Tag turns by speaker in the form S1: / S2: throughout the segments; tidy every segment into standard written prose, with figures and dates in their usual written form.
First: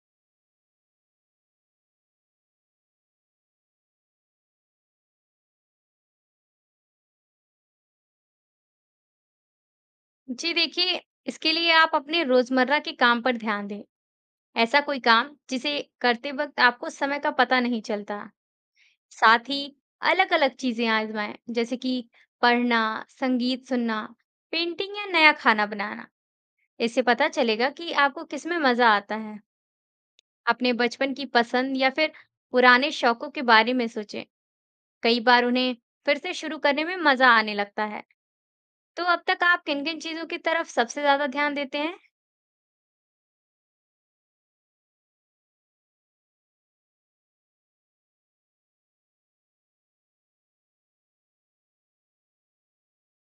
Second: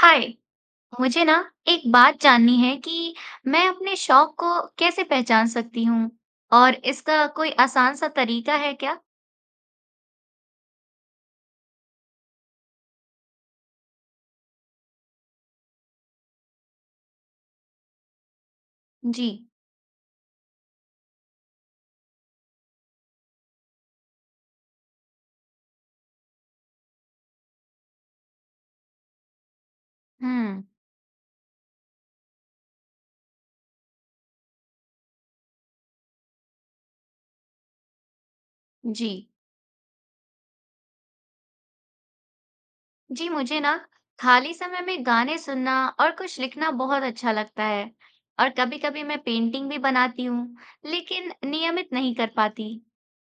S1: हाय। मुझे ना एक बात जाननी है कि मैं अपने शौक को कैसे पहचान सकती हूँ और इसका कोई आसान सा तरीका है क्या?
S2: जी देखिए, इसके लिए आप अपने रोजमर्रा के काम पर ध्यान दें। ऐसा कोई काम जिसे करते वक्त आपको समय का पता नहीं चलता।
S1: जी।
S2: साथ ही अलग-अलग चीजें आजमाएं, जैसे कि पढ़ना, संगीत सुनना, पेंटिंग या नया खाना बनाना। इससे पता चलेगा कि आपको किसमें मजा आता है।
S1: हम्म।
S2: अपने बचपन की पसंद या फिर पुराने शौकों के बारे में सोचें। कई बार उन्हें फिर से शुरू करने में मजा आने लगता है। तो
S1: जी।
S2: अब तक आप किन-किन चीजों की तरफ सबसे ज्यादा ध्यान देते हैं?
S1: जी मुझे ना खाली समय में गाने सुनना और कुछ लिखना बहुत अच्छा लगता है और कभी-कभी मैं पेंटिंग भी बनाती हूँ, लेकिन नियमित नहीं कर पाती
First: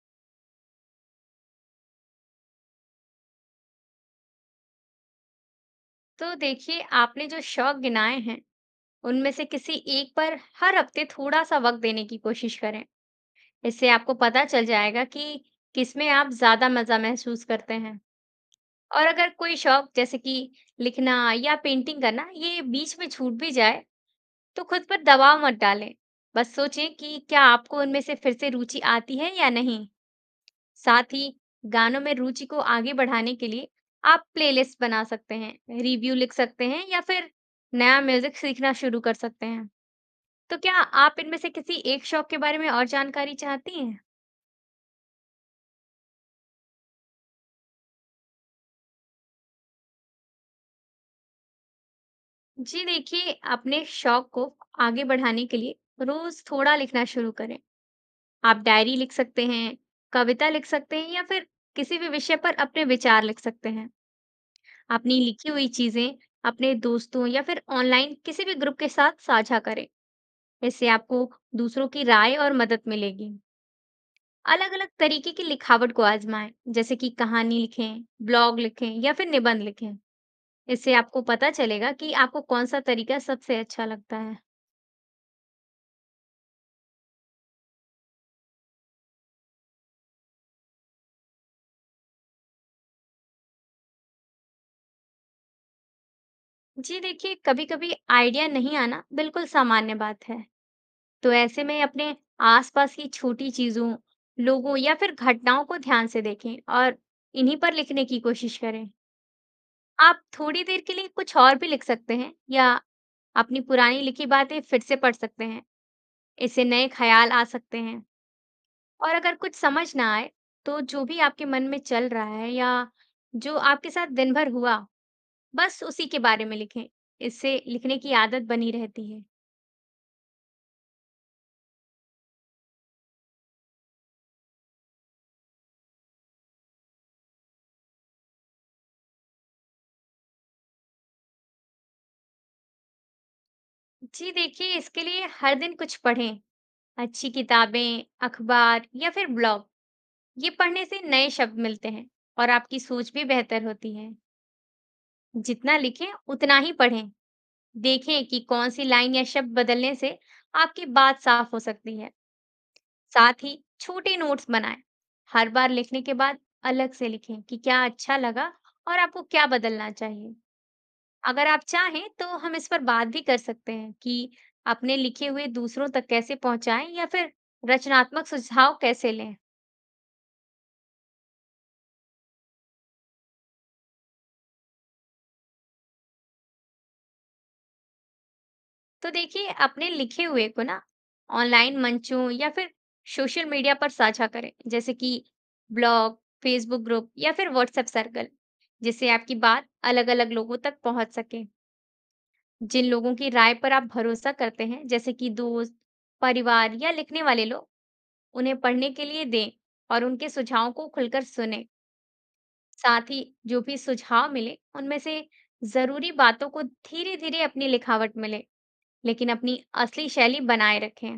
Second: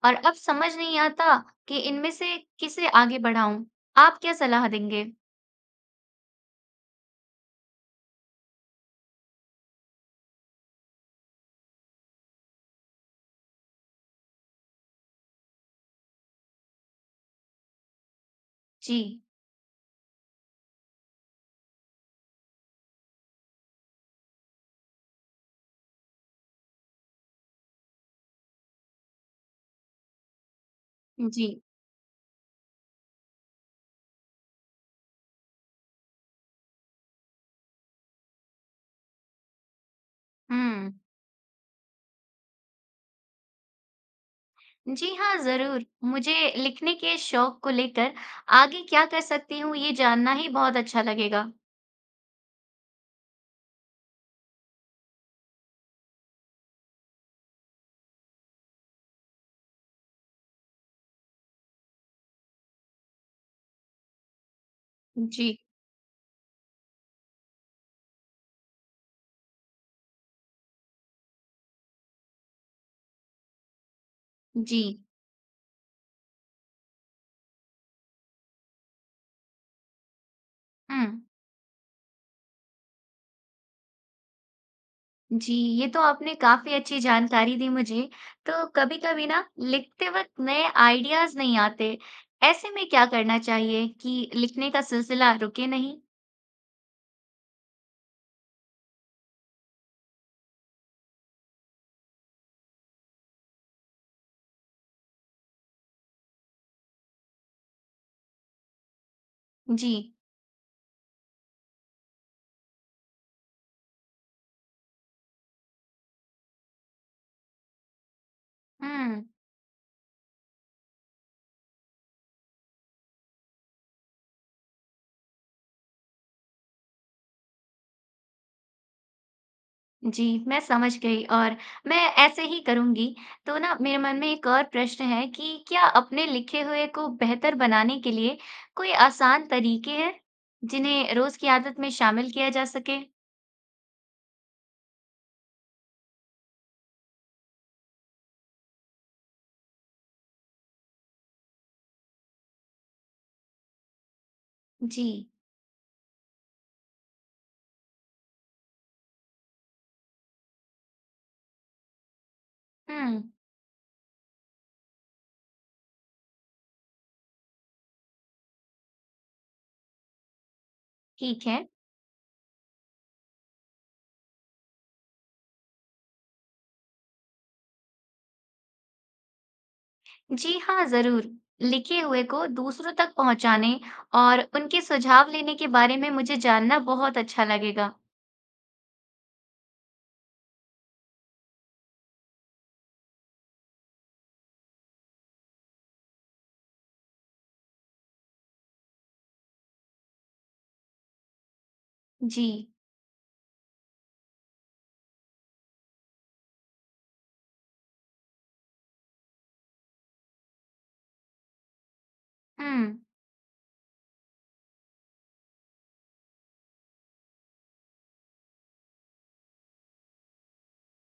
S1: और अब समझ नहीं आता कि इनमें से किसे आगे बढ़ाऊं। आप क्या सलाह देंगे?
S2: तो देखिए, आपने जो शौक गिनाए हैं उनमें से किसी एक पर हर हफ्ते थोड़ा सा वक्त देने की कोशिश करें। इससे आपको पता चल जाएगा कि किसमें आप ज्यादा मजा महसूस करते हैं।
S1: जी।
S2: और अगर कोई शौक जैसे कि लिखना या पेंटिंग करना ये बीच में छूट भी जाए, तो खुद पर दबाव मत डालें। बस सोचें कि क्या आपको उनमें से फिर से रुचि आती है या नहीं। साथ ही
S1: जी।
S2: गानों में रुचि को आगे बढ़ाने के लिए आप प्लेलिस्ट बना सकते हैं, रिव्यू लिख सकते हैं या फिर नया म्यूजिक सीखना शुरू कर सकते हैं। तो क्या
S1: हम्म।
S2: आप इनमें से किसी एक शौक के बारे में और जानकारी चाहती हैं?
S1: जी हाँ, ज़रूर। मुझे लिखने के शौक को लेकर आगे क्या कर सकती हूँ, ये जानना ही बहुत अच्छा लगेगा।
S2: जी देखिए, अपने शौक को आगे बढ़ाने के लिए रोज थोड़ा लिखना शुरू करें। आप डायरी लिख सकते हैं, कविता लिख सकते हैं या फिर किसी भी विषय पर अपने विचार लिख सकते हैं। अपनी
S1: जी।
S2: लिखी हुई चीजें अपने दोस्तों या फिर ऑनलाइन किसी भी ग्रुप के साथ साझा करें। इससे आपको दूसरों की राय और मदद मिलेगी।
S1: जी।
S2: अलग-अलग तरीके की लिखावट को आजमाएं, जैसे कि कहानी लिखें, ब्लॉग लिखें या फिर निबंध लिखें। इससे
S1: हुँ।
S2: आपको पता चलेगा कि आपको कौन सा तरीका सबसे अच्छा लगता है।
S1: जी, ये तो आपने काफ़ी अच्छी जानकारी दी मुझे। तो कभी-कभी ना लिखते वक़्त नए आइडियाज़ नहीं आते। ऐसे में क्या करना चाहिए कि लिखने का सिलसिला रुके नहीं?
S2: जी देखिए, कभी-कभी आइडिया नहीं आना बिल्कुल सामान्य बात है। तो ऐसे में अपने आसपास की छोटी चीजों, लोगों या फिर घटनाओं को ध्यान से देखें और इन्हीं पर लिखने की कोशिश करें।
S1: जी।
S2: आप थोड़ी देर के लिए कुछ और भी लिख सकते हैं या अपनी पुरानी लिखी बातें फिर से पढ़ सकते हैं। इससे नए ख्याल आ सकते हैं। और
S1: हुँ।
S2: अगर कुछ समझ ना आए तो जो भी आपके मन में चल रहा है या जो आपके साथ दिन भर हुआ, बस उसी के बारे में लिखें। इससे लिखने की आदत बनी रहती है।
S1: जी, मैं समझ गई और मैं ऐसे ही करूँगी। तो ना मेरे मन में एक और प्रश्न है कि क्या अपने लिखे हुए को बेहतर बनाने के लिए कोई आसान तरीके हैं, जिन्हें रोज़ की आदत में शामिल किया जा सके?
S2: जी देखिए, इसके लिए हर दिन कुछ पढ़ें, अच्छी किताबें, अखबार या फिर ब्लॉग। ये पढ़ने से नए शब्द मिलते हैं और आपकी सोच भी बेहतर होती है।
S1: जी।
S2: जितना लिखें उतना ही पढ़ें। देखें कि कौन सी लाइन या शब्द बदलने से आपकी बात साफ हो सकती है।
S1: हुँ।
S2: साथ ही छोटे नोट्स बनाएं। हर बार लिखने के बाद अलग से लिखें कि क्या अच्छा लगा और आपको क्या बदलना चाहिए।
S1: ठीक
S2: अगर
S1: है।
S2: आप चाहें तो हम इस पर बात भी कर सकते हैं कि अपने लिखे हुए दूसरों तक कैसे पहुंचाएं या फिर रचनात्मक सुझाव कैसे लें।
S1: जी हाँ, ज़रूर। लिखे हुए को दूसरों तक पहुँचाने और उनके सुझाव लेने के बारे में मुझे जानना बहुत अच्छा लगेगा।
S2: तो देखिए, अपने लिखे हुए को ना ऑनलाइन मंचों या फिर सोशल मीडिया पर साझा करें, जैसे कि ब्लॉग, फेसबुक ग्रुप या फिर व्हाट्सएप सर्कल, जिससे आपकी बात अलग अलग लोगों तक पहुंच सके।
S1: जी।
S2: जिन लोगों की राय पर आप भरोसा करते हैं, जैसे कि दोस्त, परिवार या लिखने वाले लोग, उन्हें पढ़ने के लिए दें और उनके सुझावों को खुलकर सुने।
S1: हुँ।
S2: साथ ही जो भी सुझाव मिले उनमें से जरूरी बातों को धीरे धीरे अपनी लिखावट में लें, लेकिन अपनी असली शैली बनाए रखें।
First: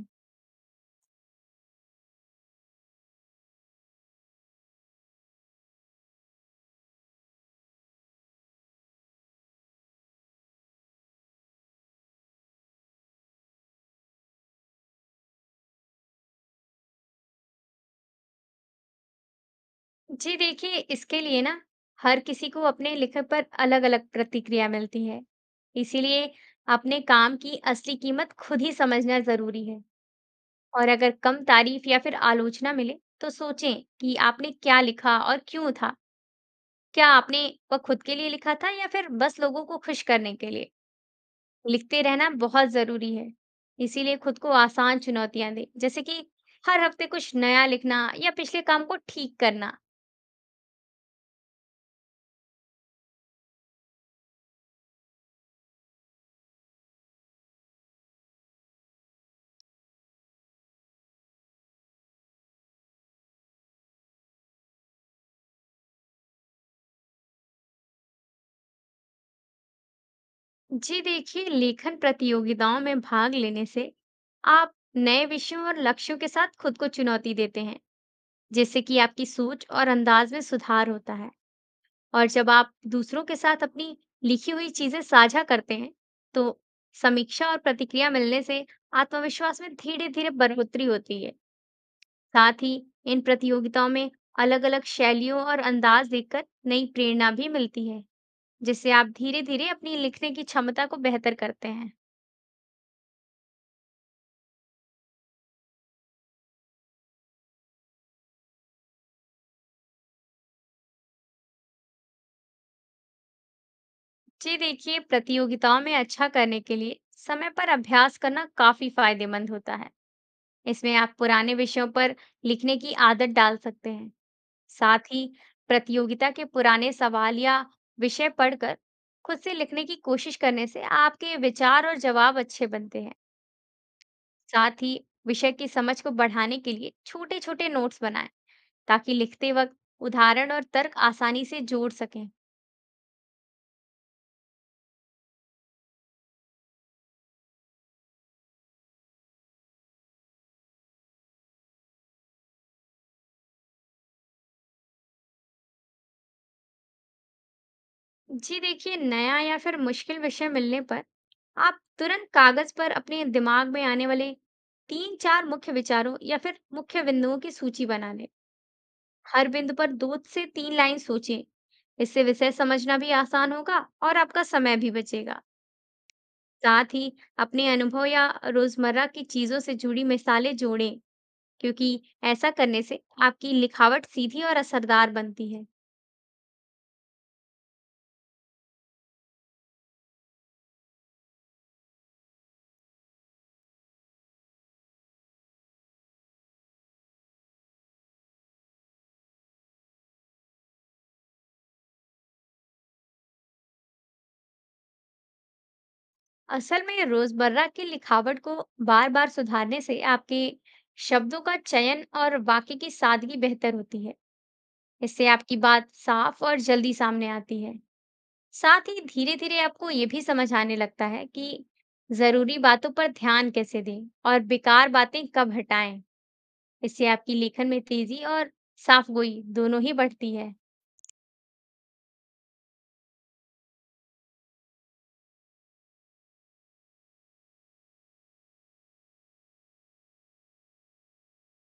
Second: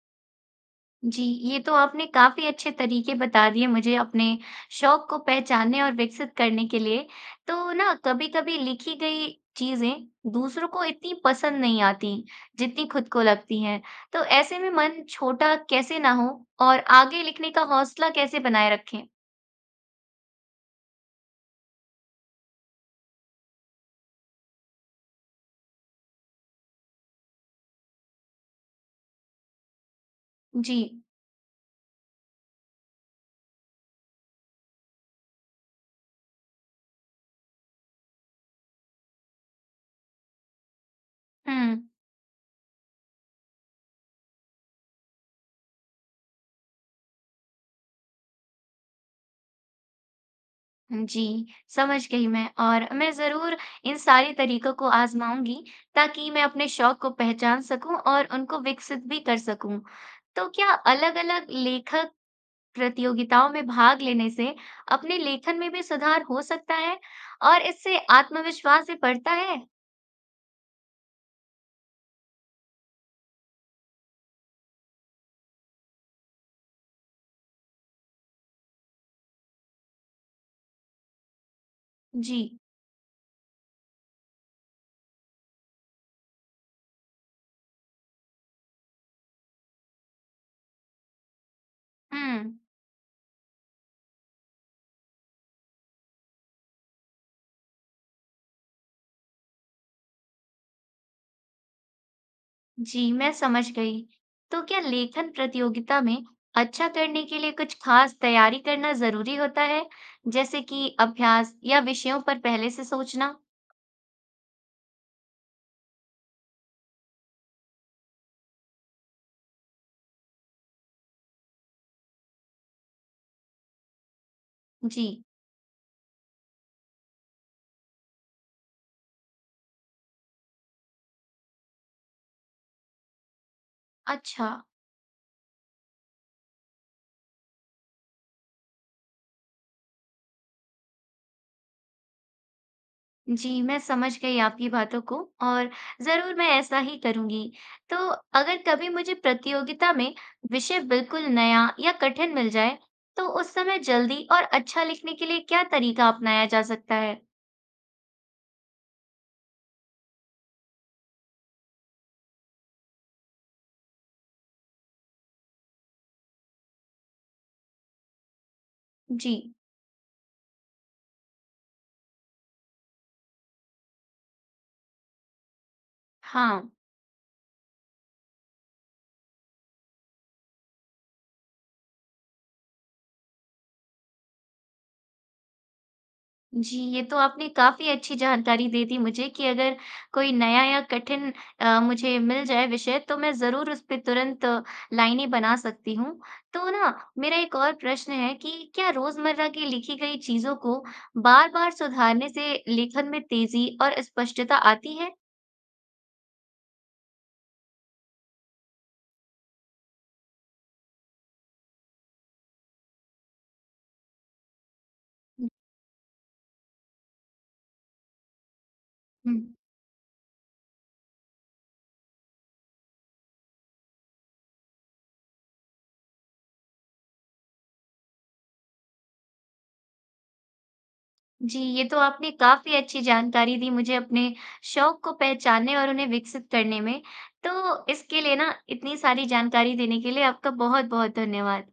S1: जी, ये तो आपने काफ़ी अच्छे तरीके बता दिए मुझे अपने शौक को पहचानने और विकसित करने के लिए। तो ना कभी-कभी लिखी गई चीज़ें दूसरों को इतनी पसंद नहीं आती, जितनी खुद को लगती हैं। तो ऐसे में मन छोटा कैसे ना हो और आगे लिखने का हौसला कैसे बनाए रखें?
S2: जी देखिए, इसके लिए ना हर किसी को अपने लेखक पर अलग-अलग प्रतिक्रिया मिलती है। इसीलिए अपने काम की असली कीमत खुद ही समझना जरूरी है।
S1: जी।
S2: और अगर कम तारीफ या फिर आलोचना मिले तो सोचें कि आपने क्या लिखा और क्यों था। क्या आपने वह खुद के लिए लिखा था या फिर बस लोगों को खुश करने के लिए।
S1: हुँ।
S2: लिखते रहना बहुत जरूरी है। इसीलिए खुद को आसान चुनौतियां दें, जैसे कि हर हफ्ते कुछ नया लिखना या पिछले काम को ठीक करना।
S1: जी समझ गई मैं और मैं ज़रूर इन सारे तरीकों को आजमाऊंगी ताकि मैं अपने शौक को पहचान सकूं और उनको विकसित भी कर सकूं। तो क्या अलग-अलग लेखक प्रतियोगिताओं में भाग लेने से अपने लेखन में भी सुधार हो सकता है और इससे आत्मविश्वास भी बढ़ता है?
S2: जी देखिए, लेखन प्रतियोगिताओं में भाग लेने से आप नए विषयों और लक्ष्यों के साथ खुद को चुनौती देते हैं, जिससे कि आपकी सोच और अंदाज में सुधार होता है। और
S1: जी।
S2: जब आप दूसरों के साथ अपनी लिखी हुई चीजें साझा करते हैं, तो समीक्षा और प्रतिक्रिया मिलने से आत्मविश्वास में धीरे धीरे बढ़ोतरी होती है।
S1: हम्म।
S2: साथ ही इन प्रतियोगिताओं में अलग अलग शैलियों और अंदाज देखकर नई प्रेरणा भी मिलती है, जिससे आप धीरे धीरे अपनी लिखने की क्षमता को बेहतर करते हैं।
S1: जी, मैं समझ गई। तो क्या लेखन प्रतियोगिता में अच्छा करने के लिए कुछ खास तैयारी करना जरूरी होता है, जैसे कि अभ्यास या विषयों पर पहले से सोचना?
S2: जी देखिए, प्रतियोगिताओं में अच्छा करने के लिए समय पर अभ्यास करना काफी फायदेमंद होता है। इसमें आप पुराने विषयों पर लिखने की आदत डाल सकते हैं। साथ
S1: जी।
S2: ही प्रतियोगिता के पुराने सवाल या विषय पढ़कर खुद से लिखने की कोशिश करने से आपके विचार और जवाब अच्छे बनते हैं।
S1: अच्छा।
S2: साथ ही विषय की समझ को बढ़ाने के लिए छोटे छोटे नोट्स बनाएं, ताकि लिखते वक्त उदाहरण और तर्क आसानी से जोड़ सकें।
S1: जी, मैं समझ गई आपकी बातों को और जरूर मैं ऐसा ही करूंगी। तो अगर कभी मुझे प्रतियोगिता में विषय बिल्कुल नया या कठिन मिल जाए, तो उस समय जल्दी और अच्छा लिखने के लिए क्या तरीका अपनाया जा सकता है?
S2: जी देखिए, नया या फिर मुश्किल विषय मिलने पर आप तुरंत कागज पर अपने दिमाग में आने वाले तीन चार मुख्य विचारों या फिर मुख्य बिंदुओं की सूची बना लें।
S1: जी।
S2: हर बिंदु पर दो से तीन लाइन सोचें। इससे विषय समझना भी आसान होगा और आपका समय भी बचेगा।
S1: हाँ।
S2: साथ ही अपने अनुभव या रोजमर्रा की चीजों से जुड़ी मिसालें जोड़ें, क्योंकि ऐसा करने से आपकी लिखावट सीधी और असरदार बनती है।
S1: जी, ये तो आपने काफ़ी अच्छी जानकारी दे दी मुझे कि अगर कोई नया या कठिन मुझे मिल जाए विषय तो मैं ज़रूर उस पे तुरंत लाइनें बना सकती हूँ। तो ना मेरा एक और प्रश्न है कि क्या रोज़मर्रा की लिखी गई चीज़ों को बार-बार सुधारने से लेखन में तेज़ी और स्पष्टता आती है?
S2: असल में रोजमर्रा की लिखावट को बार बार सुधारने से आपके शब्दों का चयन और वाक्य की सादगी बेहतर होती है। इससे आपकी बात साफ और जल्दी सामने आती है। साथ ही
S1: हुँ।
S2: धीरे धीरे आपको ये भी समझ आने लगता है कि जरूरी बातों पर ध्यान कैसे दें और बेकार बातें कब हटाएं। इससे आपकी लेखन में तेजी और साफगोई दोनों ही बढ़ती है।
S1: जी, ये तो आपने काफ़ी अच्छी जानकारी दी मुझे अपने शौक को पहचानने और उन्हें विकसित करने में। तो इसके लिए ना इतनी सारी जानकारी देने के लिए आपका बहुत-बहुत धन्यवाद।